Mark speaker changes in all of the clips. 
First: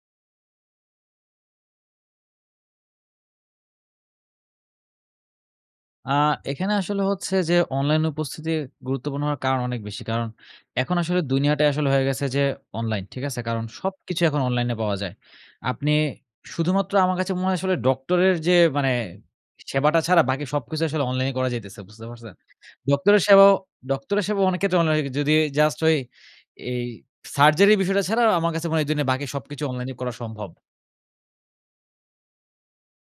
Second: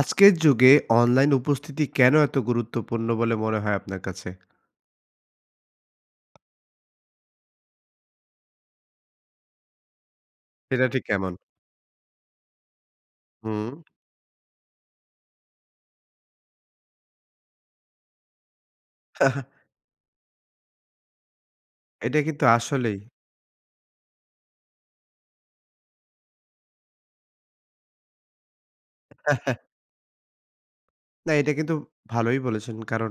Speaker 1: আজকের যুগে অনলাইন উপস্থিতি কেন এত গুরুত্বপূর্ণ বলে মনে হয় আপনার কাছে?
Speaker 2: আ এখানে আসলে হচ্ছে যে, অনলাইন উপস্থিতি গুরুত্বপূর্ণ হওয়ার কারণ অনেক বেশি। কারণ
Speaker 1: সেটা
Speaker 2: এখন
Speaker 1: ঠিক
Speaker 2: আসলে
Speaker 1: কেমন?
Speaker 2: দুনিয়াটাই আসলে হয়ে গেছে যে অনলাইন, ঠিক আছে? কারণ
Speaker 1: হুম।
Speaker 2: সবকিছু এখন অনলাইনে পাওয়া যায়। আপনি শুধুমাত্র আমার কাছে মনে হয় আসলে ডক্টরের যে মানে সেবাটা ছাড়া বাকি সবকিছু আসলে অনলাইনে করা যাইতেছে, বুঝতে
Speaker 1: এইটা
Speaker 2: পারছেন?
Speaker 1: কিন্তু আসলেই।
Speaker 2: ডক্টরের সেবাও ডক্টরের সেবাও অনেক ক্ষেত্রে অনলাইনে হয় যদি জাস্ট ওই এই সার্জারির বিষয়টা ছাড়া আ আমার কাছে মনে হয় এই দুনিয়ায় বাকি সবকিছু অনলাইনে করা সম্ভব।
Speaker 1: না এটা কিন্তু ভালোই বলেছেন। কারণ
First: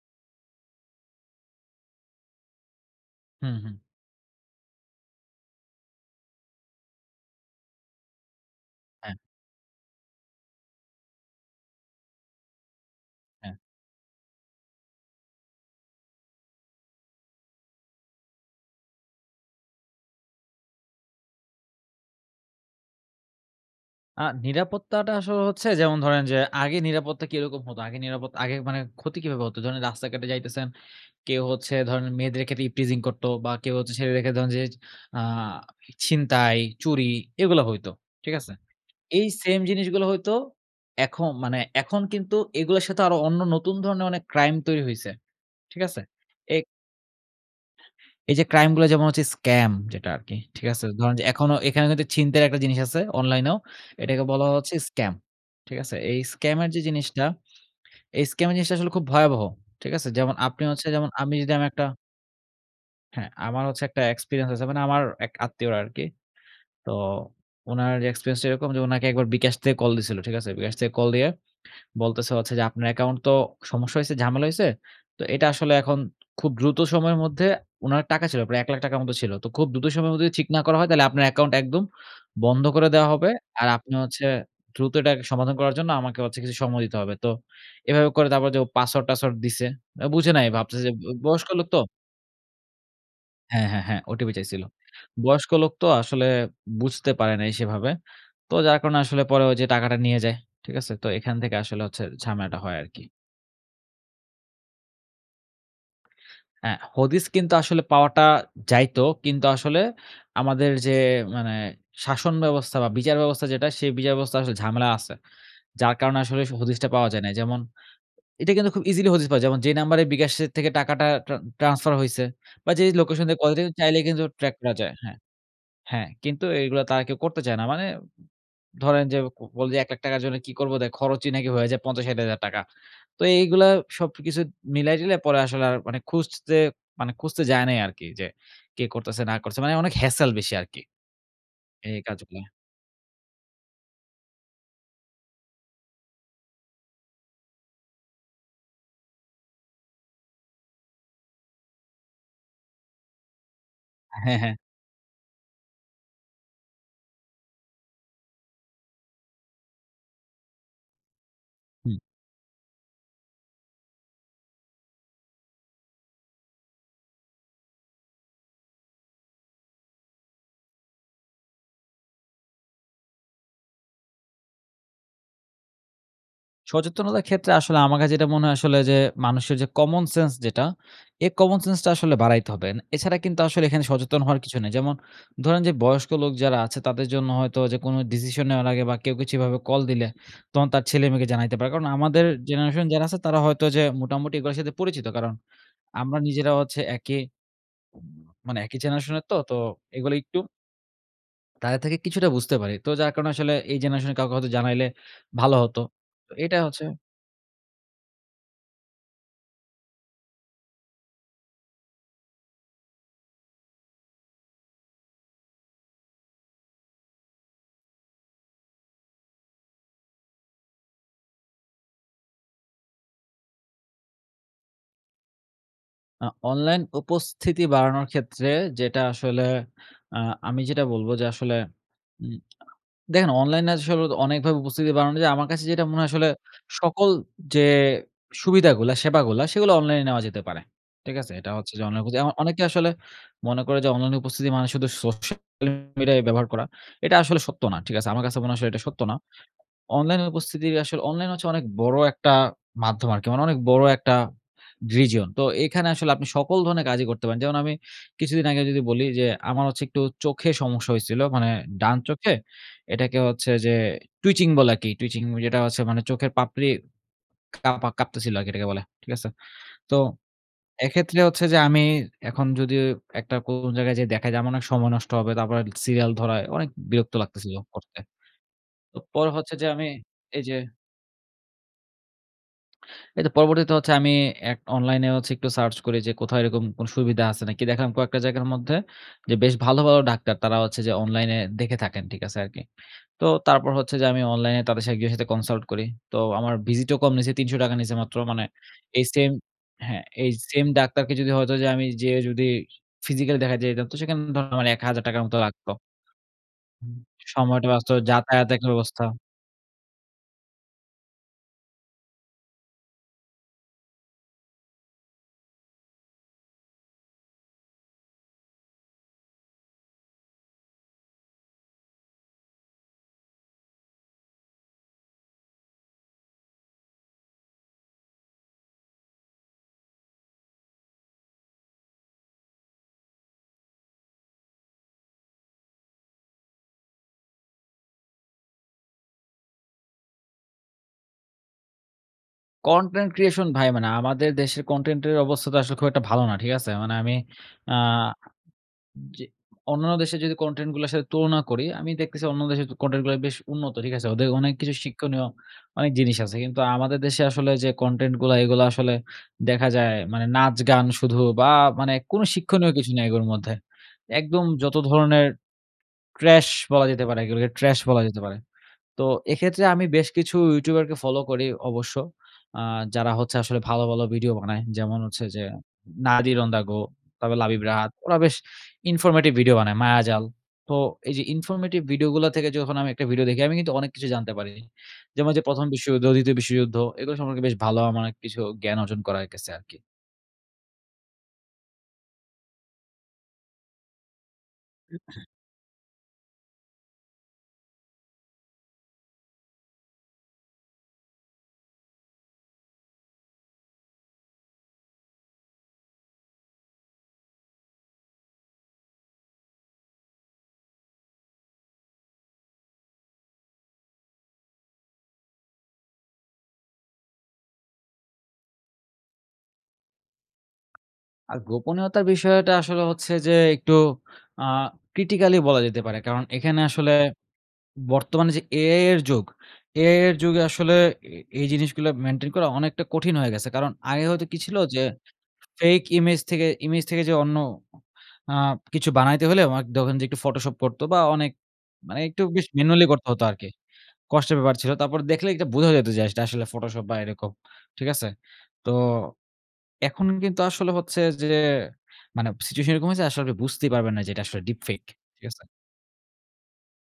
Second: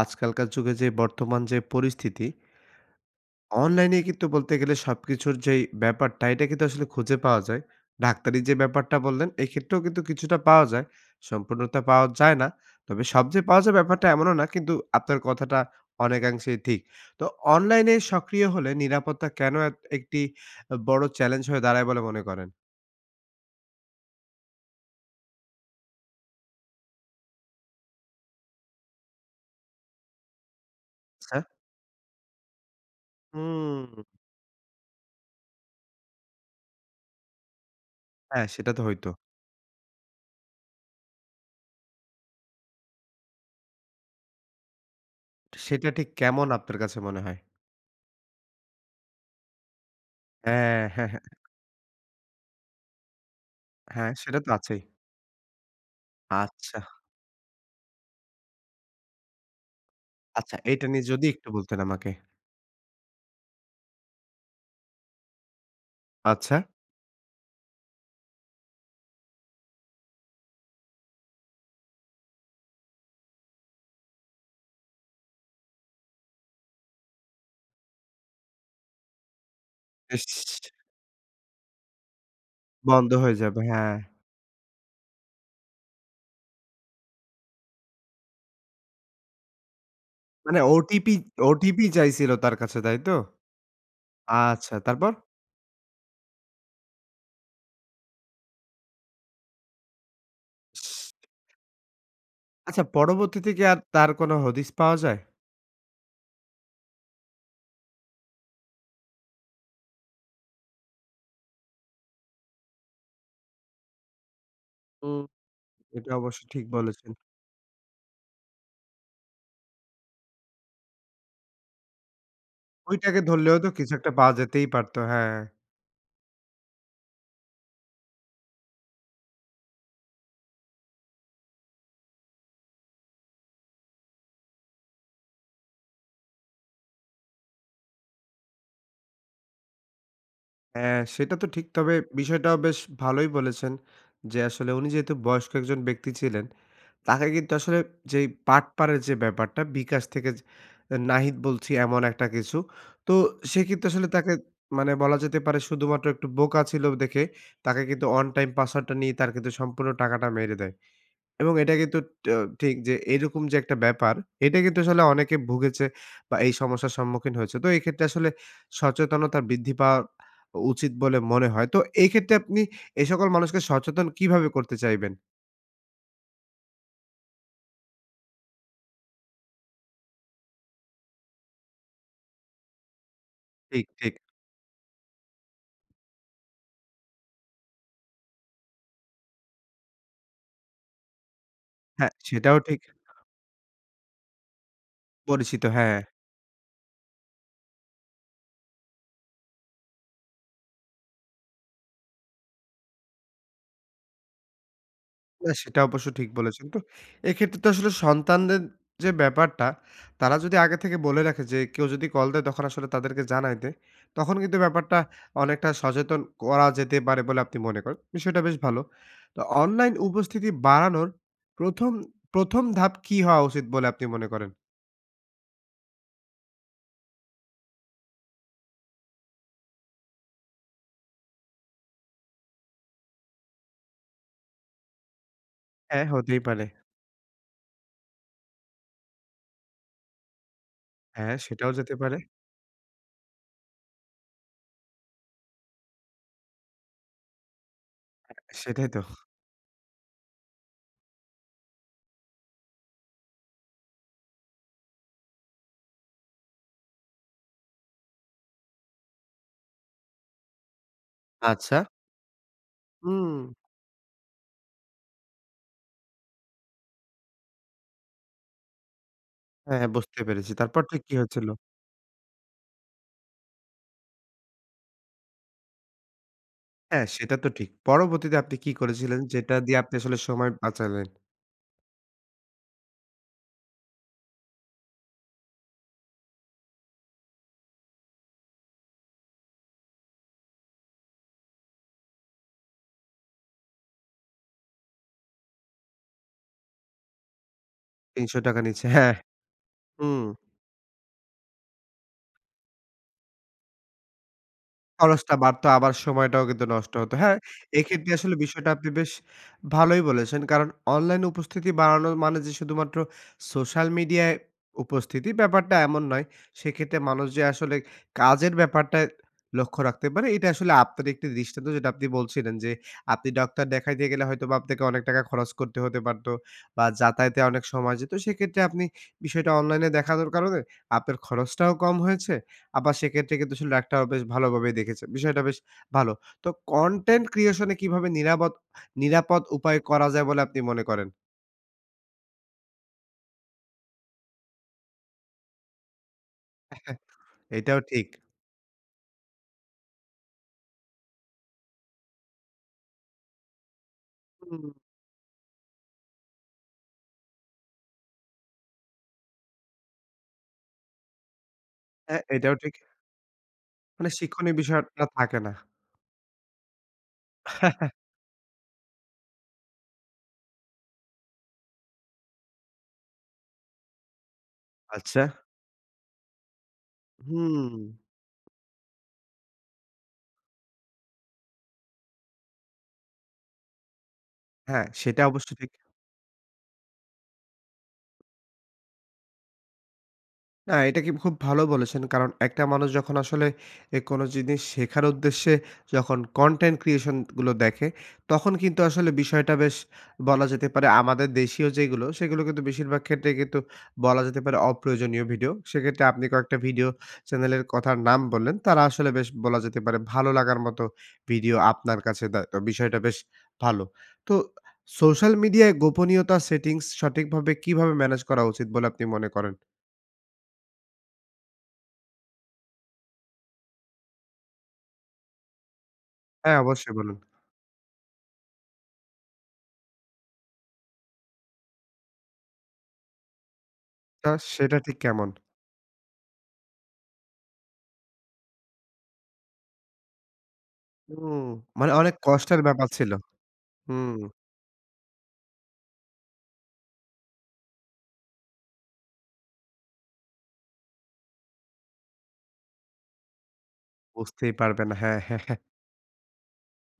Speaker 1: আজকালকার যুগে যে বর্তমান যে পরিস্থিতি
Speaker 2: হুম, হুম।
Speaker 1: অনলাইনেই কিন্তু বলতে গেলে সবকিছুর যেই ব্যাপারটা এটা কিন্তু আসলে খুঁজে পাওয়া যায়। ডাক্তারি যে ব্যাপারটা
Speaker 2: হ্যাঁ।
Speaker 1: বললেন এই ক্ষেত্রেও কিন্তু কিছুটা পাওয়া যায়। সম্পূর্ণতা পাওয়া যায় না। তবে সব যে
Speaker 2: হ্যাঁ।
Speaker 1: পাওয়া যায়, ব্যাপারটা এমনও না। কিন্তু আপনার কথাটা অনেকাংশেই ঠিক। তো অনলাইনে সক্রিয় হলে নিরাপত্তা কেন এত একটি আ বড় চ্যালেঞ্জ হয়ে দাঁড়ায় বলে মনে করেন?
Speaker 2: আ নিরাপত্তাটা আসলে হচ্ছে যেমন ধরেন যে, আগে নিরাপত্তা কিরকম হত? আগে নিরাপত আগে মানে ক্ষতি কীভাবে হত? ধরেন রাস্তাঘাটে যাইতেছেন,
Speaker 1: আচ্ছা।
Speaker 2: কেউ হচ্ছে ধরেন মেয়েদের ক্ষেত্রে ইভটিজিং করত। বা কেউ হচ্ছে
Speaker 1: উম।
Speaker 2: ছেলেদের ক্ষেত্রে ধরেন যে আ ই ছিনতাই, চুরি এগুলা হইতো, ঠিক
Speaker 1: হ্যাঁ
Speaker 2: আছে?
Speaker 1: সেটা তো হইতো।
Speaker 2: এই সেম জিনিসগুলো হইতো, এখম মানে এখন কিন্তু এগুলার সাথে আরো অন্য নতুন ধরনের অনেক ক্রাইম তৈরি হইছে,
Speaker 1: ঠি
Speaker 2: ঠিক
Speaker 1: সেটা
Speaker 2: আছে?
Speaker 1: ঠিক কেমন
Speaker 2: এ
Speaker 1: আপনার কাছে মনে হয়?
Speaker 2: এই যে ক্রাইম গুলা যেমন হচ্ছে, স্ক্যাম যেটা আরকি ঠিক
Speaker 1: হ্যাঁ,
Speaker 2: আছে?
Speaker 1: হ্যাঁ,
Speaker 2: ধরেন
Speaker 1: হ্যাঁ।
Speaker 2: যে এখনো এখানে কিন্তু ছিনতাই এর একটা জিনিস আছে, অনলাইনেও।
Speaker 1: হ্যাঁ
Speaker 2: এটাকে
Speaker 1: সেটা
Speaker 2: বলা
Speaker 1: তো
Speaker 2: হচ্ছে
Speaker 1: আছেই।
Speaker 2: স্ক্যাম, ঠিক আছে? এই স্ক্যামের
Speaker 1: আচ্ছা।
Speaker 2: যে জিনিসটা, এই স্ক্যামের জিনিসটা আসলে খুব ভয়াবহ, ঠিক আছে? যেমন
Speaker 1: আচ্ছা
Speaker 2: আপনি
Speaker 1: এইটা
Speaker 2: হচ্ছে
Speaker 1: নিয়ে
Speaker 2: যেমন
Speaker 1: যদি
Speaker 2: আমি
Speaker 1: একটু
Speaker 2: যদি আমি
Speaker 1: বলতেন
Speaker 2: একটা
Speaker 1: আমাকে?
Speaker 2: হ্যাঁ আমার হচ্ছে একটা এক্সপেরিয়েন্স আছে। মানে আমার এক আত্মীয়র আরকি।
Speaker 1: আচ্ছা?
Speaker 2: তো উনার এক্সপেরিয়েন্স টা এরকম যে উনাকে একবার bKash থেকে কল দিয়েছিল, ঠিক আছে? bKash থেকে কল দিয়ে বলতেছে হচ্ছে যে "আপনার অ্যাকাউন্ট তো সমস্যা হইছে, ঝামেলা হইছে। তো এটা আসলে এখন খুব দ্রুত সময়ের মধ্যে" উনার টাকা ছিল। প্রায় ১ লাখ টাকার মত ছিল। "তো খুব দ্রুত সময়ের মধ্যে যদি ঠিক না
Speaker 1: ইস!
Speaker 2: করা হয় তাহলে আপনার অ্যাকাউন্ট একদম বন্ধ করে দেয়া
Speaker 1: বন্ধ
Speaker 2: হবে।
Speaker 1: হয়ে যাবে
Speaker 2: আর আপনি
Speaker 1: হ্যাঁ।
Speaker 2: হচ্ছে দ্রুত এটাকে সমাধান করার জন্য আমাকে হচ্ছে কিছু সময় দিতে হবে।" তো এভাবে করে তারপর যে ও পাসওয়ার্ড টাসওয়ার্ড দিছে। ও বুঝে নাই
Speaker 1: মানে
Speaker 2: ভাবতেছে যে ব
Speaker 1: OTP,
Speaker 2: বয়স্ক লোক
Speaker 1: OTP
Speaker 2: তো
Speaker 1: চাইছিল তার কাছে তাই তো?
Speaker 2: হ্যাঁ, হ্যাঁ, হ্যাঁ OTP চাইছিল।
Speaker 1: আচ্ছা তারপর?
Speaker 2: বয়স্ক লোক তো আসলে বুঝতে পারে নাই সেভাবে। তো যার কারণে আসলে পরে ওইযে টাকাটা নিয়ে যায়, ঠিক আছে? তো
Speaker 1: ইশ!
Speaker 2: এখান থেকে আসলে হচ্ছে ঝামেলাটা হয়
Speaker 1: আচ্ছা
Speaker 2: আর কি।
Speaker 1: পরবর্তীতে কি আর তার কোনো হদিস পাওয়া যায়?
Speaker 2: হ্যাঁ হদিস কিন্তু আসলে পাওয়াটা যাইত। কিন্তু আসলে আমাদের যে মানে, শাসন ব্যবস্থা বা বিচার ব্যবস্থা যেটা, সেই বিচারব্যবস্থায় আসলে ঝামেলা আছে।
Speaker 1: হুম।
Speaker 2: যার
Speaker 1: এটা
Speaker 2: কারণে
Speaker 1: অবশ্য
Speaker 2: আসলে সে
Speaker 1: ঠিক
Speaker 2: হদিসটা পাওয়া
Speaker 1: বলেছেন।
Speaker 2: যায় নাই। যেমন, এটা কিন্তু খুব ইজিলি হদিস পাওয়া যায়। যেমন যে নাম্বারে bKash এর থেকে টাকাটা ট্রা ট্রান্সফার হইছে বা যেই
Speaker 1: ওইটাকে
Speaker 2: লোকেশন দিয়ে কল
Speaker 1: ধরলেও
Speaker 2: যায়
Speaker 1: তো কিছু
Speaker 2: চাইলেই
Speaker 1: একটা
Speaker 2: কিন্তু
Speaker 1: পাওয়া
Speaker 2: ট্র্যাক
Speaker 1: যেতেই
Speaker 2: করা যায়
Speaker 1: পারত,
Speaker 2: হ্যাঁ।
Speaker 1: হ্যাঁ।
Speaker 2: হ্যাঁ কিন্তু এইগুলা তারা কেউ করতে চায় না। মানে ধরেন যে কো বলে যে ১ লাখ টাকার জন্য কি করব? ওদের খরচই নাকি হয়ে যায় ৫০ ৬০ হাজার টাকা। তো এইগুলা সবকিছু মিলায় টিলায় পরে আসলে আর মানে খুঁজতে মানে খুঁজতে যায় নাই আরকি। যে কে করতেছে, না করছে। মানে অনেক হ্যসেল বেশি আরকি।
Speaker 1: হ্যাঁ সেটা তো ঠিক। তবে
Speaker 2: এই কাজগুলা
Speaker 1: বিষয়টাও বেশ ভালোই বলেছেন। যে আসলে উনি যেহেতু বয়স্ক একজন ব্যক্তি ছিলেন, তাকে কিন্তু আসলে যেই বাটপারের যে ব্যাপারটা bKash থেকে যে অ্যা নাহিদ বলছি এমন একটা কিছু। তো সে কিন্তু আসলে তাকে
Speaker 2: হ্যাঁ, হ্যাঁ।
Speaker 1: মানে বলা যেতে পারে শুধুমাত্র একটু বোকা ছিল দেখে, তাকে কিন্তু ওয়ান টাইম পাসওয়ার্ড টা নিয়ে তার কিন্তু সম্পূর্ণ টাকাটা মেরে দেয়। এবং এটা
Speaker 2: হুম।
Speaker 1: কিন্তু ট্যও ঠিক যে এইরকম যে একটা ব্যাপার, এটা কিন্তু আসলে অনেকে ভুগেছে বা এই সমস্যার সম্মুখীন হয়েছে। তো এই ক্ষেত্রে আসলে সচেতনতা বৃদ্ধি পাওয়া অ উচিত বলে মনে হয়। তো এই ক্ষেত্রে আপনি এ সকল মানুষকে সচেতন কিভাবে করতে চাইবেন?
Speaker 2: সচেতনতার ক্ষেত্রে আসলে আমার কাছে যেটা মনে হয় আসলে যে, মানুষের যে কমন সেন্স যেটা, এই কমন সেন্স টা আসলে বাড়াইতে হবে। এছাড়া কিন্তু আসলে এখানে
Speaker 1: ঠিক, ঠিক।
Speaker 2: সচেতন হওয়ার কিছু নেই। যেমন ধরেন যে বয়স্ক লোক যারা আছে তাদের জন্য হয়তো যে কোনো ডিসিশন নেওয়ার আগে বা কেউ কিছু এভাবে কল দিলে, তখন তার ছেলে-মেয়েকে জানাইতে পারে। কারণ
Speaker 1: হ্যাঁ
Speaker 2: আমাদের
Speaker 1: সেটাও ঠিক।
Speaker 2: জেনারেশন যারা আছে তারা হয়তো যে মোটামুটি এগুলার সাথে পরিচিত কারণ,
Speaker 1: পরিচিত হ্যাঁ।
Speaker 2: আমরা নিজেরাও হচ্ছে একই মানে একই জেনারেশন এর তো তো এগুলো একটু তাদের থেকে কিছুটা বুঝতে পারি। তো যার কারণে আসলে এই জেনারেশন এর কাউকে হয়তো জানাইলে ভাল
Speaker 1: না
Speaker 2: হত।
Speaker 1: সেটা অবশ্য ঠিক
Speaker 2: তো এইটা
Speaker 1: বলেছেন। তো
Speaker 2: হচ্ছে
Speaker 1: এক্ষেত্রে তো আসলে সন্তানদের যে ব্যাপারটা, তারা যদি আগে থেকে বলে রাখে যে, "কেউ যদি কল দেয় তখন আসলে তাদেরকে জানাই দে" তখন কিন্তু ব্যাপারটা অনেকটা সচেতন করা যেতে পারে বলে আপনি মনে করেন। বিষয়টা বেশ ভালো। তো অনলাইন উপস্থিতি বাড়ানোর প্রথম, প্রথম ধাপ কী হওয়া উচিত বলে আপনি মনে করেন?
Speaker 2: আ অনলাইন উপস্থিতি বাড়ানোর ক্ষেত্রে যেটা আসলে, আ আমি যেটা বলব যে আসলে, উম আ দেখেন অনলাইনে আসলে তো অনেকভাবে উপস্থিতি বানানো যায়। আমার কাছে যেটা মনে
Speaker 1: হ্যাঁ,
Speaker 2: হয় আসলে
Speaker 1: হতেই পারে।
Speaker 2: সকল যে সুবিধাগুলা, সেবাগুলা সেগুলো অনলাইনে নেওয়া যেতে পারে, ঠিক আছে?
Speaker 1: হ্যাঁ
Speaker 2: এটা
Speaker 1: সেটাও
Speaker 2: হচ্ছে যে
Speaker 1: যেতে
Speaker 2: অনলাইনে
Speaker 1: পারে।
Speaker 2: খোজে যেমন অনেকে আসলে মনে করে যে অনলাইনে উপস্থিতি মানে শুধু সোশ্যাল মিডিয়ায়ই ব্যবহার করা। এটা আসলে সত্য না, ঠিক আছে? আমার কাছে মনে আসলে এটা
Speaker 1: সেটাই তো।
Speaker 2: সত্য না। অনলাইনের উপস্থিতির আসলে অনলাইন হচ্ছে অনেক বড় একটা মাধ্যম আরকি। মানে অনেক বড় একটা region। তো এখানে আসলে আপনি সকল ধরনের কাজই করতে পারেন। যেমন আমি কিছুদিন আগে যদি বলি যে, আমার হচ্ছে একটু চোখে সমস্যা হইছিল। মানে
Speaker 1: আচ্ছা?
Speaker 2: ডান চোখে, এটাকে হচ্ছে
Speaker 1: উম।
Speaker 2: যে twitching বলা কি twitching ওই যেটা হচ্ছে মানে চোখের পাপড়ি কাপা কাঁপতেছিল আরকি এটাকে বলে, ঠিক আছে?
Speaker 1: হ্যাঁ, হ্যাঁ
Speaker 2: তো
Speaker 1: বুঝতে পেরেছি। তারপর ঠিক কি
Speaker 2: এক্ষেত্রে হচ্ছে
Speaker 1: হয়েছিল?
Speaker 2: যে আমি এখন যদি একটা কোন জায়গায় যাই দেখাই যে আমার অনেক সময় নষ্ট হবে। তারপরে অনেক সিরিয়াল ধরায় অনেক
Speaker 1: হ্যাঁ
Speaker 2: বিরক্ত
Speaker 1: সেটা তো
Speaker 2: লাগতেছিল
Speaker 1: ঠিক।
Speaker 2: করতে।
Speaker 1: পরবর্তীতে আপনি কি
Speaker 2: তো
Speaker 1: করেছিলেন?
Speaker 2: পরে
Speaker 1: যেটা
Speaker 2: হচ্ছে যে
Speaker 1: দিয়ে
Speaker 2: আমি
Speaker 1: আপনি আসলে
Speaker 2: এই
Speaker 1: সময়
Speaker 2: যে
Speaker 1: বাঁচালেন?
Speaker 2: এইত পরবর্তীতে হচ্ছে আমি এক অনলাইনে হচ্ছে একটু সার্চ করি যে কোথায় এরকম কোন সুবিধা আছে নাকি? দেখলাম কয়েকটা জায়গার মধ্যে, যে বেশ ভালো, ভালো ডাক্তার তারা হচ্ছে যে অনলাইনে দেখে থাকেন, ঠিক আছে আরকি। তো তারপর হচ্ছে যে আমি অনলাইনে তাদের সাথে গিয়ে সাথে কনসাল্ট করি। তো আমার ভিজিটও কম নিছে, ৳৩০০ নিছে মাত্র।
Speaker 1: তিনশো
Speaker 2: মানে
Speaker 1: টাকা নিছে
Speaker 2: এই
Speaker 1: হ্যাঁ।
Speaker 2: সেম হ্যাঁ
Speaker 1: উম।
Speaker 2: এই সেম ডাক্তারকে যদি হয়তো যে আমি যেয়ে যদি physically দেখাতে যাইতাম তো সেখানে ধরেন আমার ৳১,০০০
Speaker 1: খরচটা
Speaker 2: মত
Speaker 1: বাড়তো
Speaker 2: লাগত।
Speaker 1: আবার সময়টাও কিন্তু নষ্ট
Speaker 2: উম
Speaker 1: হতো। হ্যাঁ
Speaker 2: সময়টা বাঁচত।
Speaker 1: এক্ষেত্রে আসলে
Speaker 2: যাতায়াত একটা
Speaker 1: বিষয়টা আপনি
Speaker 2: ব্যবস্থা।
Speaker 1: বেশ ভালোই বলেছেন। কারণ অনলাইনে উপস্থিতি বাড়ানোর মানে যে শুধুমাত্র সোশ্যাল মিডিয়ায় উপস্থিতি, ব্যাপারটা এমন নয়। সেক্ষেত্রে মানুষ যে আসলে কাজের ব্যাপারটায় লক্ষ্য রাখতে পারে এটাই আসলে আপনার একটি দৃষ্টান্ত। যেটা আপনি বলছিলেন যে আপনি ডাক্তার দেখাইতে গেলে হয়তোবা আপনাকে অনেক টাকা খরচ করতে হতে পারতো বা, যাতায়াতে অনেক সময় যেত। সেক্ষেত্রে আপনি বিষয়টা অনলাইনে দেখানোর কারণে আপনার খরচটাও কম হয়েছে, আবার সেক্ষেত্রে কিন্তু আসলে ডাক্তারও বেশ ভালোভাবে দেখেছেন। বিষয়টা বেশ ভালো। তো কন্টেন্ট creation এ কীভাবে নিরাবদ নিরাপদ উপায় করা যায় বলে আপনি মনে করেন?
Speaker 2: কনটেন্ট creation ভাই মানে আমাদের দেশের কনটেন্টের অবস্থা তো আসলে খুব একটা ভালো না, ঠিক আছে? মানে আমি আ
Speaker 1: এইটাও ঠিক।
Speaker 2: যে অন্যান্য দেশের যদি কনটেন্টগুলার সাথে তুলনা করি, আমি দেখতেছি অন্য দেশের তু কনটেন্ট গুলা বেশ উন্নত, ঠিক আছে? ওদের অনেক
Speaker 1: হুম।
Speaker 2: কিছু শিক্ষণীয় অনেক জিনিস আছে। কিন্তু আমাদের দেশে আসলে যে কনটেন্টগুলা, এগুলা আসলে দেখা যায় মানে নাচ-গান শুধু। বা মানে
Speaker 1: হ্যাঁ।
Speaker 2: কোনো
Speaker 1: এইটাও
Speaker 2: শিক্ষণীয়
Speaker 1: ঠিক।
Speaker 2: কিছু নেই ওর মধ্যে।
Speaker 1: মানে
Speaker 2: একদম
Speaker 1: শিক্ষণীয়
Speaker 2: যত
Speaker 1: বিষয়টা
Speaker 2: ধরনের
Speaker 1: থাকে না।
Speaker 2: trash বলা যেতে পারে এগুলোকে trash বলা যেতে পারে। তো এক্ষেত্রে আমি বেশ কিছু ইউটিউবারকে ফলো করি অবশ্য। আ যারা হচ্ছে আসলে ভালো, ভালো ভিডিও বানায়। যেমন
Speaker 1: আচ্ছা।
Speaker 2: হচ্ছে যে Nadir On The Go, তারপর লাবিব
Speaker 1: হুম।
Speaker 2: রাহাত। ওরা বেশ informative ভিডিও বানায়। মায়াজাল। তো এই যে informative ভিডিওগুলা থেকে যখন আমি একটা ভিডিও দেখি, আমি কিন্তু অনেক কিছু জানতে পারি।
Speaker 1: হ্যাঁ। সেটা
Speaker 2: যেমন ওই যে
Speaker 1: অবশ্য
Speaker 2: প্রথম
Speaker 1: ঠিক।
Speaker 2: বিশ্বযুদ্ধ, দ্বিতীয় বিশ্বযুদ্ধ এগুলো সম্পর্কে বেশ ভালো আমার অনেক কিছু জ্ঞান অর্জন করায়ে গেছে আরকি।
Speaker 1: না এইটা কি খুব ভালো বলেছেন। কারণ একটা মানুষ যখন আসলে এ কোনো জিনিস শেখার উদ্দেশ্যে যখন কনটেন্ট ক্রিয়েশন গুলো দেখে, তখন কিন্তু আসলে বিষয়টা বেশ বলা যেতে পারে, আমাদের দেশীয় যেইগুলো সেগুলো কিন্তু বেশিরভাগ ক্ষেত্রেই কিন্তু বলা যেতে পারে অপ্রয়োজনীয় ভিডিও। সেক্ষেত্রে আপনি কয়েকটা ভিডিও চ্যানেলের কথার নাম বললেন। তারা আসলে বেশ বলা যেতে পারে ভালো লাগার মতো ভিডিও আপনার কাছে দেয়, তো বিষয়টা বেশ ভালো। তো আ সোশ্যাল মিডিয়ায় গোপনীয়তা সেটিংস সঠিকভাবে কিভাবে ম্যানেজ করা উচিত বলে আপনি মনে করেন?
Speaker 2: আ গোপনীয়তার বিষয়টা আসলে হচ্ছে যে একটু আ ক্রিটিক্যাল ই বলা যেতে পারে। কারণ
Speaker 1: হ্যাঁ
Speaker 2: এখানে
Speaker 1: অবশ্যই
Speaker 2: আসলে
Speaker 1: বলুন।
Speaker 2: বর্তমানে যে AI এর যুগ, AI এর যুগে আসলে এ এই জিনিসগুলা মেনটেন করা অনেকটা কঠিন হয়ে গেছে। কারণ আগে হয়তো
Speaker 1: তা
Speaker 2: কি ছিল?
Speaker 1: সেটা
Speaker 2: যে
Speaker 1: ঠিক কেমন?
Speaker 2: ফেইক ইমেজ থেকে ইমেজ থেকে যে অন্য আ কিছু বানাইতে হইলে মাক ধরেন যে একটু Photoshop করতো বা অনেক
Speaker 1: উম মানে
Speaker 2: মানে
Speaker 1: অনেক
Speaker 2: একটু বেশ
Speaker 1: কষ্টের
Speaker 2: ম্যানুয়ালি
Speaker 1: ব্যাপার
Speaker 2: করতে
Speaker 1: ছিল।
Speaker 2: হতো আরকি।
Speaker 1: হুম।
Speaker 2: কষ্টের ব্যাপার ছিল। তারপর দেখলে এইটা বোঝা যেইতো যে এটা আসলে ফটোশপ বা এইরকম, ঠিক আছে? তো, এখন কিন্তু আসলে হচ্ছে যে মানে সিচুয়েশন এরকম হয়েছে আসলে বুঝতেই পারবেন না যে এটা আসলে
Speaker 1: বুঝতেই
Speaker 2: ডিপ ফেইক
Speaker 1: পারবেন না হ্যাঁ।
Speaker 2: ঠিক আছে?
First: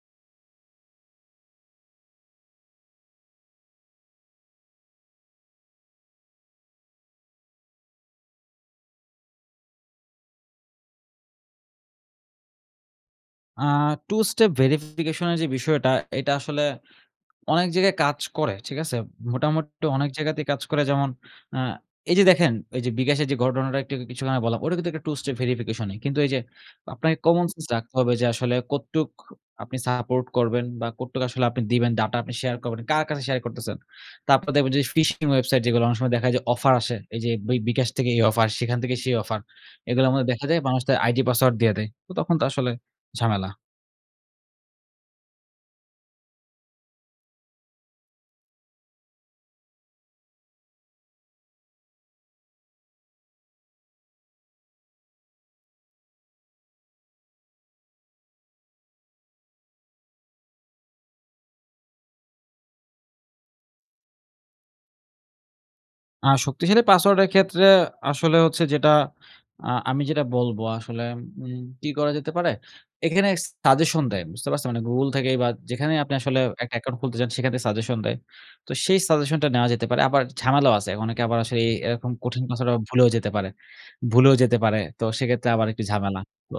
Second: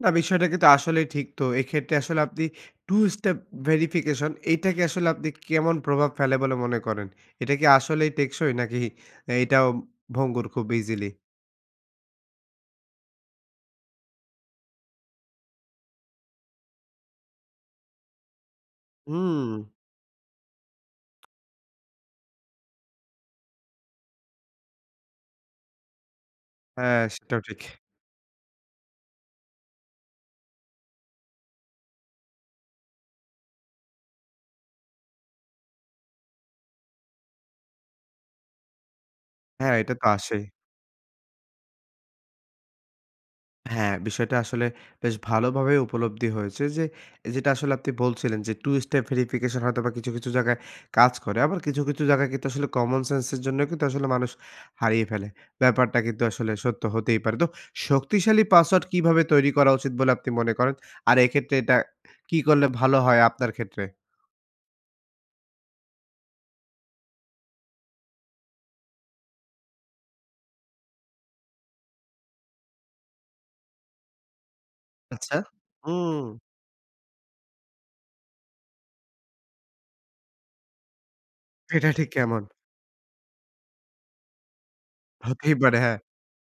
Speaker 1: না বিষয়টা কিন্তু আসলেই ঠিক। তো এক্ষেত্রে আসলে আপনি 2 স্টেপ ভেরিফিকেশন, এইটাকে আসলে আপনি কেমন প্রভাব ফেলে বলে মনে করেন? এটা কি আসলেই টেকসই? নাকি এইটাও ভঙ্গুর খুব ইজিলি?
Speaker 2: আ 2 স্টেপ ভেরিফিকেশন এর যেই বিষয়টা, এটা আসলে অনেক জায়গায় কাজ করে, ঠিক আছে?
Speaker 1: হুম।
Speaker 2: মোটামুটি অনেক জায়গাতেই কাজ করে যেমন, আ এই যে দেখেন ঐ যে বিকাশের যে ঘটনাটা একটু আগে কিছুক্ষন আগে বললাম। ওটাও কিন্তু একটা 2 স্টেপ ভেরিফিকেশন ই। কিন্তু এই যে
Speaker 1: হ্যাঁ
Speaker 2: আপনাকে
Speaker 1: সেটাও ঠিক।
Speaker 2: কমনসেন্স রাখতে হবে, যে আসলে কতটুক আপনি সাপোর্ট করবেন? বা কতটুক আসলে আপনি দিবেন ডাটা? আপনি শেয়ার করবেন। কার কাছে শেয়ার করতেছেন? তারপরে দেখবেন যে এই ফিশিং ওয়েবসাইট যেগুলো, অনেক সময় দেখায় যে অফার আসে। এই যে বিক বিকাশ এই থেকে এই অফার, সেখান থেকে সেই অফার।
Speaker 1: হ্যাঁ এইটা তো
Speaker 2: এগুলোর মধ্যে
Speaker 1: আসেই।
Speaker 2: দেখা যায় মানুষ তার আইডি পাসওয়ার্ড দিয়ে দেয়। তো তখন তো আসলে ঝামেলা।
Speaker 1: হ্যাঁ, বিষয়টা আসলে বেশ ভালোভাবেই উপলব্ধি হয়েছে যে, এ যেটা আসলে আপনি বলছিলেন যে, 2 স্টেপ ভেরিফিকেশন হয়তোবা কিছু, কিছু জায়গায় কাজ করে। আবার কিছু, কিছু জায়গায় কিন্তু আসলে কমন সেন্স এর জন্যেও কিন্তু আসলে মানুষ হারিয়ে ফেলে। ব্যাপারটা কিন্তু আসলে সত্য হতেই পারে। তো শক্তিশালী পাসওয়ার্ড কিভাবে তৈরি করা উচিত বলে আপনি মনে করেন? আর এক্ষেত্রে এটা, কি করলে ভালো হয় আপনার ক্ষেত্রে?
Speaker 2: আ শক্তিশালী পাসওয়ার্ডের ক্ষেত্রে আসলে হচ্ছে যেটা আ আমি যেটা বলবো আসলে উম কি করা যেতে পারে? এখানে সাজেশন দেয়। বুঝতে পারছেন? মানে গুগল
Speaker 1: আচ্ছা।
Speaker 2: থেকেই বা যেখানেই আপনি
Speaker 1: হুম।
Speaker 2: আসলে একটা অ্যাকাউন্ট খুলতে চান সেখানটাই সাজেশন দেয়। তো সেই সাজেশনটা নেওয়া যেতে পারে। আবার ঝামেলাও আছে। অনেকে আবার আসলে এ
Speaker 1: এটা ঠিক
Speaker 2: এরকম
Speaker 1: কেমন?
Speaker 2: কঠিন পাসওয়ার্ড আবার ভুলেও যেতে পারে ভুলেও যেতে পারে। তো সেইক্ষেত্রে
Speaker 1: হতেই
Speaker 2: আবার
Speaker 1: পারে,
Speaker 2: একটু
Speaker 1: হ্যাঁ।
Speaker 2: ঝামেলা। তো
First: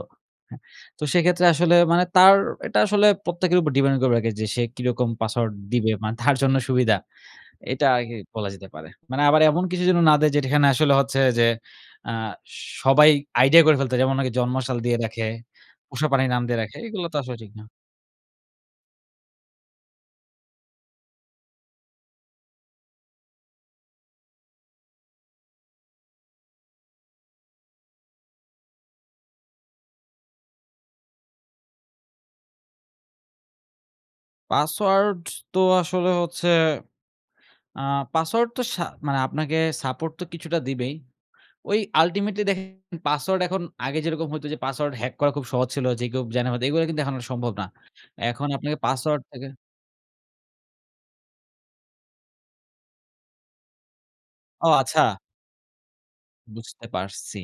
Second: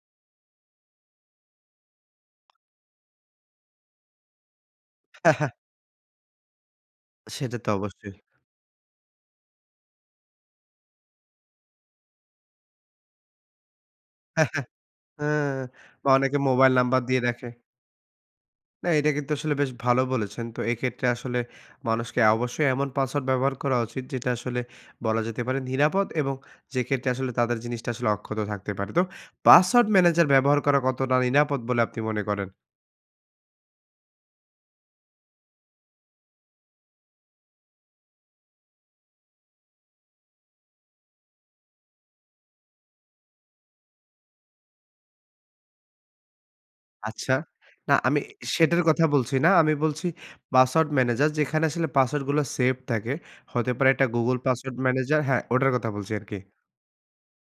Speaker 2: হ্যাঁ, তো সেইক্ষেত্রে আসলে মানে তার এটা আসলে প্রত্যেকের উপর depend করবে আরকি যে সে কিরকম
Speaker 1: হ্যাঁ, হ্যাঁ।
Speaker 2: পাসওয়ার্ড দিবে। মানে তার জন্য সুবিধা।
Speaker 1: সেটা তো
Speaker 2: এটা
Speaker 1: অবশ্যই।
Speaker 2: আগেই বলা যেতে পারে। মানে আবার এমন কিছু যেন না দেয় যেটা এখানে আসলে হচ্ছে যে আ সবাই আইডিয়া করে ফেলতে পারে। যেমন অনেকে
Speaker 1: হ্যাঁ, হ্যাঁ,
Speaker 2: জন্মসাল দিয়ে রাখে,
Speaker 1: হ্যাঁ।
Speaker 2: পোষা
Speaker 1: বা
Speaker 2: প্রাণীর
Speaker 1: অনেকে
Speaker 2: নাম দিয়ে
Speaker 1: মোবাইল
Speaker 2: রাখে।
Speaker 1: নাম্বার
Speaker 2: এগুলা তো
Speaker 1: দিয়ে
Speaker 2: আসলে
Speaker 1: রাখে।
Speaker 2: ঠিক না।
Speaker 1: না, এটা কিন্তু আসলে বেশ ভালো বলেছেন। তো এক্ষেত্রে আসলে মানুষকে অবশ্যই এমন পাসওয়ার্ড ব্যবহার করা উচিত, যেটা আসলে বলা যেতে পারে নিরাপদ এবং যে ক্ষেত্রে আসলে তাদের জিনিসটা আসলে অক্ষত থাকতে পারে। তো পাসওয়ার্ড ম্যানেজার ব্যবহার করা কতটা নিরাপদ বলে আপনি মনে করেন?
Speaker 2: পাসওয়ার্ড তো আসলে হচ্ছে, আ পাসওয়ার্ড তো শা মানে আপনাকে support তো কিছুটা দিবেই। ওই ultimately দেখেন পাসওয়ার্ড এখন আগে যেরকম হইতো যে পাসওয়ার্ড হ্যাক করা খুব সহজ ছিল। যে কেউ জাইনা ফেলতো এগুলো কিন্তু এখন আর
Speaker 1: আচ্ছা।
Speaker 2: সম্ভব না।
Speaker 1: না, আমি
Speaker 2: এখন আপনাকে
Speaker 1: সেটার কথা
Speaker 2: পাসওয়ার্ড
Speaker 1: বলছি
Speaker 2: থাকে।
Speaker 1: না। আমি বলছি পাসওয়ার্ড ম্যানেজার যেখানে আসলে পাসওয়ার্ডগুলো সেভ থাকে। হতে পারে একটা গুগল
Speaker 2: ও
Speaker 1: পাসওয়ার্ড
Speaker 2: আচ্ছা!
Speaker 1: ম্যানেজার। হ্যাঁ, ওটার কথা বলছি আরকি।
Speaker 2: বুঝতে পারছি।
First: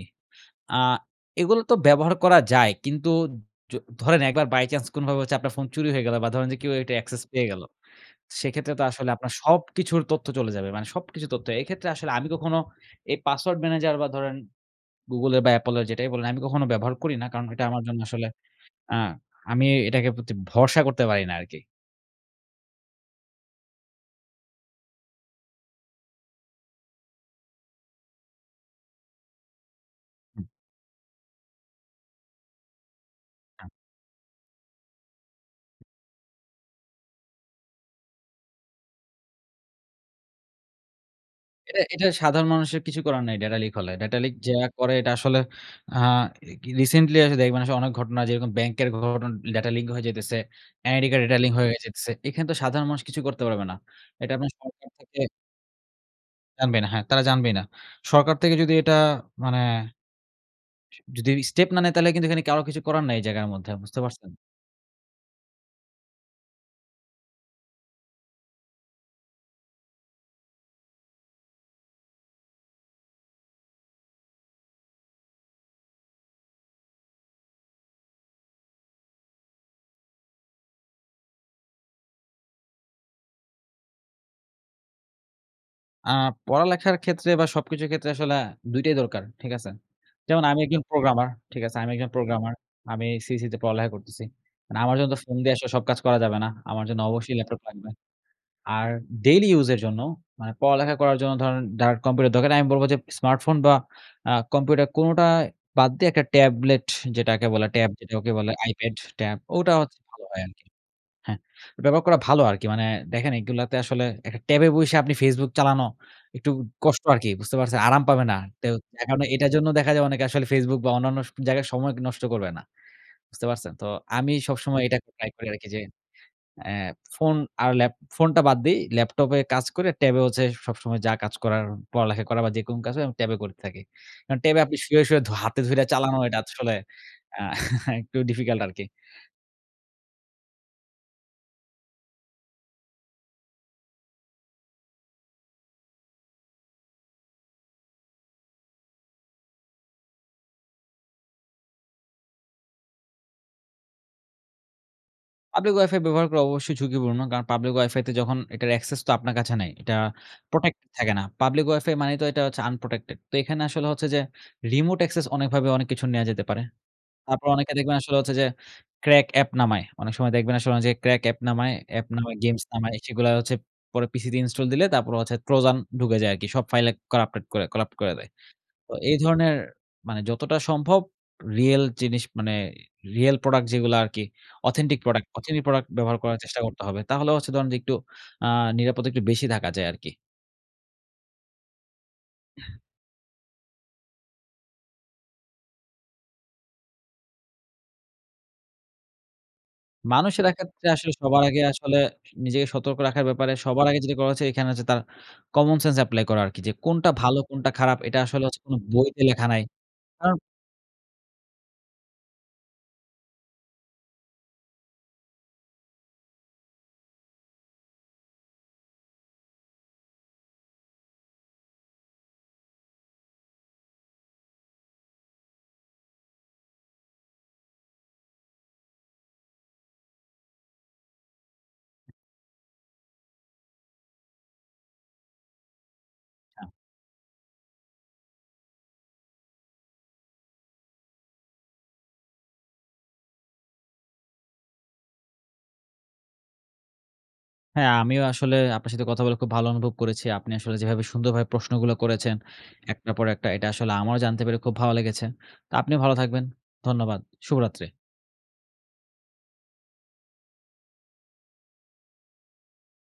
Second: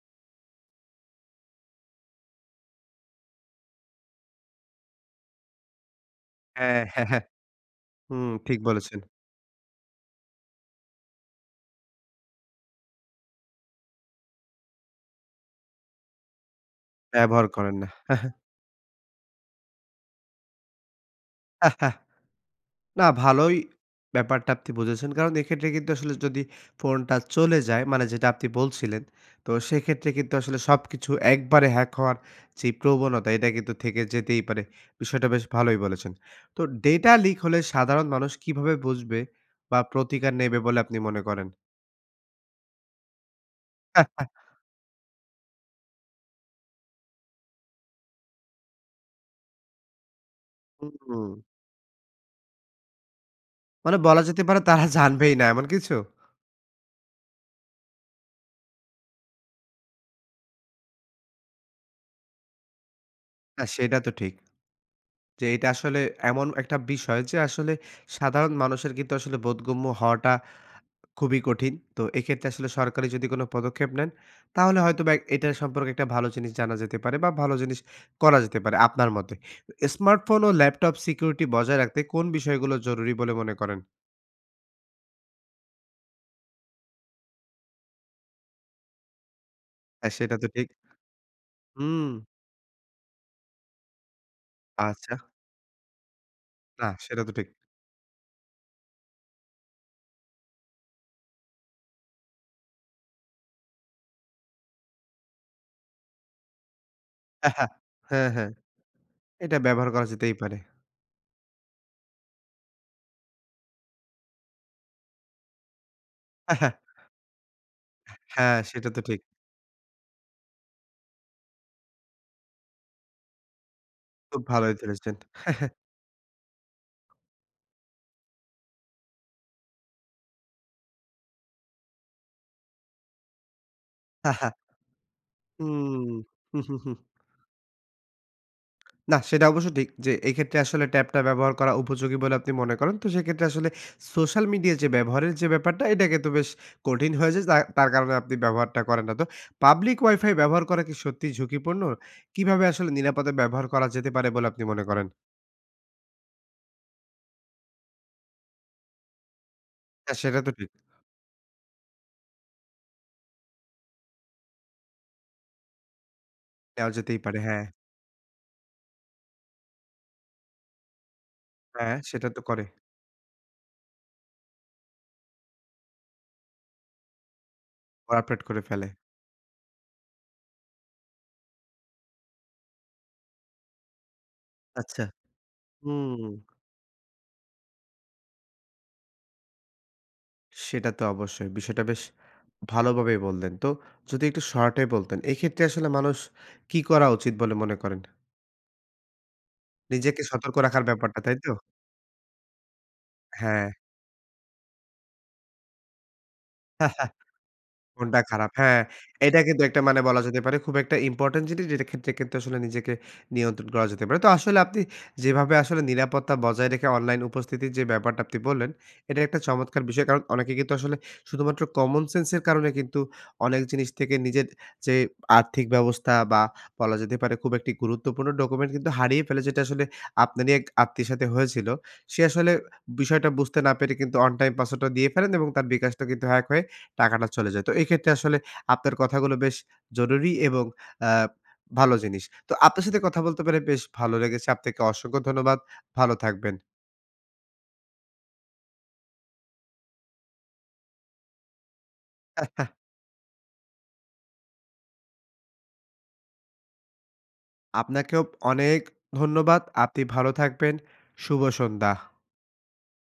Speaker 2: আ এগুলো তো ব্যবহার করা যায়। কিন্তু য ধরেন একবার বাই চান্স কোনোভাবে হচ্ছে আপনার ফোন চুরি হয়ে গেল বা ধরেন যে কেউ
Speaker 1: হ্যাঁ,
Speaker 2: এটার
Speaker 1: হ্যাঁ, হ্যাঁ।
Speaker 2: অ্যাকসেস পেয়ে গেল।
Speaker 1: হুম ঠিক
Speaker 2: সেইক্ষেত্রে তো
Speaker 1: বলেছেন।
Speaker 2: আসলে আপনার সবকিছুর তথ্য চলে যাবে। মানে সবকিছু তথ্য। এইক্ষেত্রে আসলে আমি কখনো এই পাসওয়ার্ড ম্যানেজার বা ধরেন গুগলের বা অ্যাপলের যেটাই বলেন, আমি কখনো ব্যবহার করি না। কারণ,
Speaker 1: ব্যবহার
Speaker 2: ঐটা
Speaker 1: করেন
Speaker 2: আমার
Speaker 1: না।
Speaker 2: জন্য
Speaker 1: হ্যাঁ,
Speaker 2: আসলে
Speaker 1: হ্যাঁ।
Speaker 2: আ আমি এটাকে প্রতি ভরসা করতে পারি না আরকি।
Speaker 1: হ্যাঁ, হ্যাঁ। না, ভালোই ব্যাপারটা আপনি বুঝেছেন। কারণ, এক্ষেত্রে কিন্তু আসলে যদি ফোনটা চলে যায় মানে যেটা আপনি বলছিলেন তো সেইক্ষেত্রে কিন্তু
Speaker 2: হুম।
Speaker 1: আসলে সবকিছু একবারে হ্যাক হওয়ার যেই প্রবণতা, এটা
Speaker 2: হ্যাঁ।
Speaker 1: কিন্তু থেকে যেতেই পারে। বিষয়টা বেশ ভালোই বলেছেন। তো ডেটা লিক হলে সাধারণ মানুষ কীভাবে বুঝবে বা প্রতিকার নেবে বলে আপনি মনে করেন?
Speaker 2: এটা, এটা সাধারণ মানুষের কিছু করার নাই ডেটা লিক হলে। ডেটা লিক যারা করে এটা আসলে আ re recently আসলে দেখবেন আসলে অনেক ঘটনা যেরকম ব্যাংকের ঘটনা ডেটা লিক হয়ে যাইতেছে।
Speaker 1: হুম,
Speaker 2: এনআইডি কার্ডের
Speaker 1: হুম।
Speaker 2: ডেটা লিক হয়ে যাইতেছে। এখানে তো সাধারণ মানুষ কিছুই করতে পারবে না।
Speaker 1: মানে বলা
Speaker 2: এটা
Speaker 1: যেতে
Speaker 2: আপনার
Speaker 1: পারে তারা
Speaker 2: সরকার থেকে
Speaker 1: জানবেই না এমন কিছু?
Speaker 2: জানবেই না। হ্যাঁ, তারা জানবেই না। সরকার থেকে যদি এটা মানে স যদি স্টেপ না নেয় তাহলে কিন্তু এখানে কারো কিছু করার নাই এই জায়গার
Speaker 1: না,
Speaker 2: মধ্যে।
Speaker 1: সেটা
Speaker 2: বুঝতে
Speaker 1: তো
Speaker 2: পারছেন?
Speaker 1: ঠিক। যে এইটা আসলে এমন একটা বিষয় যে আসলে সাধারণ মানুষের কিন্তু আসলে বোধগম্য হওয়াটা খুবই কঠিন। তো এইক্ষেত্রে আসলে সরকারি যদি কোনো পদক্ষেপ নেন, তাহলে হয়তোবা এটা সম্পর্কে একটা ভালো জিনিস জানা যেতে পারে বা ভালো জিনিস করা যেতে পারে আপনার মতে। তো স্মার্টফোন ও ল্যাপটপ security বজায় রাখতে কোন বিষয়গুলো জরুরি বলে মনে করেন?
Speaker 2: আ পড়ালেখার ক্ষেত্রে বা সবকিছুর ক্ষেত্রে আসলে ২ টাই দরকার, ঠিক আছে?
Speaker 1: হ্যাঁ সেটা
Speaker 2: যেমন
Speaker 1: তো
Speaker 2: আমি
Speaker 1: ঠিক।
Speaker 2: একজন প্রোগ্রামার, ঠিক আছে? আমি একজন
Speaker 1: হুম।
Speaker 2: প্রোগ্রামার, আমি সিইসি তে পড়ালেখা করতেছি। মানে আমার জন্য
Speaker 1: আচ্ছা।
Speaker 2: তো ফোন দিয়ে আসলে সব কাজ করা যাবে না, আমার
Speaker 1: না
Speaker 2: জন্য
Speaker 1: সেটা তো
Speaker 2: অবশ্যই
Speaker 1: ঠিক।
Speaker 2: ল্যাপটপ লাগবে। আর ডেইলি ইউজ এর জন্য মানে পড়ালেখা করার জন্য ধরেন ডার কম্পিউটার দরকার নেই আমি বলব যে স্মার্টফোন বা আ কম্পিউটার কোনটা বাদ দিয়ে একটা ট্যাবলেট যেটাকে বলে, ট্যাব
Speaker 1: হ্যাঁ
Speaker 2: যেটাকে
Speaker 1: হ্যাঁ।
Speaker 2: বলে। আইপ্যাড, ট্যাব
Speaker 1: এটা
Speaker 2: ওটা
Speaker 1: ব্যবহার
Speaker 2: হচ্ছে
Speaker 1: করা
Speaker 2: ভালো
Speaker 1: যেতেই
Speaker 2: হয়
Speaker 1: পারে।
Speaker 2: আরকি হ্যাঁ, ব্যবহার করা ভালো আরকি। মানে দেখেন এগুলাতে আসলে একটা ট্যাবে বইসা আপনি ফেসবুক চালানো একটু কষ্ট আরকি বুঝতে পারছে? আরাম পাবে না।
Speaker 1: হ্যাঁ।
Speaker 2: টেও
Speaker 1: সেটা তো
Speaker 2: এখন
Speaker 1: ঠিক।
Speaker 2: এটার জন্যও দেখা যায় অনেকে আসলে Facebook বা অন্যান্য স জায়গায় সময় নষ্ট করবে না। বুঝতে পারছেন? তো আমি
Speaker 1: খুব ভালোই
Speaker 2: সবসময় এটা
Speaker 1: ধরেছেন।
Speaker 2: ট্রাই করি আরকি যে অ্যা ফোন আর ল্যাপ ফোনটা বাদ দেই। ল্যাপটপে কাজ করে, ট্যাবে হচ্ছে সবসময় যা কাজ করার পড়ালেখা করা বা যেকোনো কাজ হয় আমি ট্যাবে করে থাকি। কারণ ট্যাবে আপনি শুয়ে, শুয়ে ধ হাতে ধইরা চালানো
Speaker 1: হুম।
Speaker 2: এটা আসলে আ একটু difficult আরকি।
Speaker 1: নাহ সেটা অবশ্য ঠিক। যে এইক্ষেত্রে আসলে ট্যাব টা ব্যবহার করা উপযোগী বলে আপনি মনে করেন। তো সেক্ষেত্রে আসলে সোশ্যাল মিডিয়া যে ব্যবহারের যে ব্যাপারটা এটাকে তো বেশ কঠিন হয়ে যায়। যা তার কারণে আপনি ব্যবহারটা করেন না তো। পাবলিক ওয়াইফাই ব্যবহার করা কি সত্যিই ঝুঁকিপূর্ণ? কিভাবে আসলে নিরাপদে ব্যবহার করা যেতে পারে বলে আপনি মনে করেন?
Speaker 2: পাবলিক ওয়াইফাই ব্যবহার করা অবশ্যই ঝুঁকিপূর্ণ। কারণ পাবলিক ওয়াইফাইতে যখন এটার অ্যাকসেস তো আপনার কাছে নাই। এটা
Speaker 1: হ্যাঁ সেটা তো ঠিক।
Speaker 2: প্রটেক্ট থাকে না। পাবলিক ওয়াইফাই মানেই তো এটা হচ্ছে unprotected। তো এখানে আসলে হচ্ছে যে, রিমোট access অনেকভাবে অনেক কিছুর নেওয়া যেতে পারে।
Speaker 1: দেওয়া যেতেই পারে।
Speaker 2: তারপর
Speaker 1: হ্যাঁ।
Speaker 2: অনেকে দেখবেন আসলে হচ্ছে যে crack অ্যাপ নামায়। অনেক সময় দেখবেন আসলে অনেক জায়গায় crack অ্যাপ নামায়,
Speaker 1: হ্যাঁ।
Speaker 2: অ্যাপ
Speaker 1: সেটা
Speaker 2: নামায়,
Speaker 1: তো
Speaker 2: গেমস
Speaker 1: করে।
Speaker 2: নামায়। সেগুলা হচ্ছে পরে পিসি দিয়ে ইনস্টল দিলে তারপরে হচ্ছে Trojan ঢুকে যায় আরকি। সব ফাইলে করাপ্টেড করে করাপ্ট করে দেয়।
Speaker 1: করাপ্টেড করে ফেলে।
Speaker 2: তো এই ধরনের মানে যতটা সম্ভব রিয়েল জিনিস মানে রিয়েল প্রোডাক্ট যেগুলা আরকি, অথেন্টিক
Speaker 1: আচ্ছা
Speaker 2: প্রোডাক্ট অথেন্টিক প্রোডাক্ট ব্যবহার
Speaker 1: হুম।
Speaker 2: করার চেষ্টা করতে হবে। তাহলে হচ্ছে ধরেন যে একটু আ নিরাপদ একটু বেশি থাকা যায় আরকি।
Speaker 1: সেটা তো অবশ্যই। বিষয়টা বেশ ভালোভাবেই বললেন। তো যদি একটু শর্টে বলতেন, এক্ষেত্রে আসলে মানুষ কি করা উচিত বলে মনে করেন? নিজেকে
Speaker 2: মানুষের
Speaker 1: সতর্ক রাখার
Speaker 2: এক্ষেত্রে আসলে
Speaker 1: ব্যাপারটা, তাই
Speaker 2: সবার
Speaker 1: তো?
Speaker 2: আগে আসলে নিজেকে সতর্ক রাখার ব্যাপারে
Speaker 1: হ্যাঁ।
Speaker 2: সবার আগে যেটা করা হচ্ছে এইখানে হচ্ছে তার কমনসেন্স এপ্লাই করা আরকি। যে কোনটা ভালো? কোনটা খারাপ? এটা
Speaker 1: কোনটা
Speaker 2: আসলে
Speaker 1: খারাপ
Speaker 2: হচ্ছে কোনো
Speaker 1: হ্যাঁ।
Speaker 2: বইতে
Speaker 1: এইটা
Speaker 2: লেখা নাই।
Speaker 1: কিন্তু একটা মানে বলা
Speaker 2: কারণ
Speaker 1: যেতে পারে খুব একটা ইম্পোর্টেন্ট জিনিস যেইটার ক্ষেত্রে কিন্তু আসলে নিজেকে নিয়ন্ত্রণ করা যেতে পারে। তো আসলে আপনি যেভাবে আসলে নিরাপত্তা বজায় রেখে অনলাইন উপস্থিতির যে ব্যাপারটা আপনি বললেন, এটা একটা চমৎকার বিষয়। কারণ, অনেকে কিন্তু আসলে শুধুমাত্র কমনসেন্স এর কারণে কিন্তু অনেক জিনিস থেকে নিজের যে আর্থিক ব্যবস্থা বা বলা যেতে পারে খুব একটি গুরুত্বপূর্ণ ডকুমেন্ট কিন্তু হারিয়ে ফেলে। যেটা আসলে আপনারই এক আত্মীয়ের সাথে হয়েছিল। সে আসলে বিষয়টা বুঝতে না পেরে কিন্তু 1 টাইম পাসওয়ার্ড টা দিয়ে ফেলেন এবং তার bKash টা কিন্তু হ্যাক হয়ে
Speaker 2: আহ
Speaker 1: টাকাটা চলে যায়। তো এইক্ষেত্রে আসলে আপনার কথাগুলো বেশ জরুরি এবং অ্যা ভালো জিনিস। তো আপনার সাথে কথা বলতে পেরে বেশ ভালো লেগেছে। আপনাকে অসংখ্য ধন্যবাদ। ভালো থাকবেন।
Speaker 2: হ্যাঁ আমিও আসলে আপনার সাথে কথা বলে খুব ভালো অনুভব করেছি। আপনি আসলে যেভাবে সুন্দরভাবে প্রশ্নগুলা করেছেন একটার পর একটা, এটা আসলে আমারও জানতে পেরে খুব ভালো লেগেছে। তো আপনিও ভালো থাকবেন। ধন্যবাদ। শুভরাত্রি।
Speaker 1: আপনাকেও অনেক ধন্যবাদ। আপনি ভালো থাকবেন। শুভ সন্ধ্যা।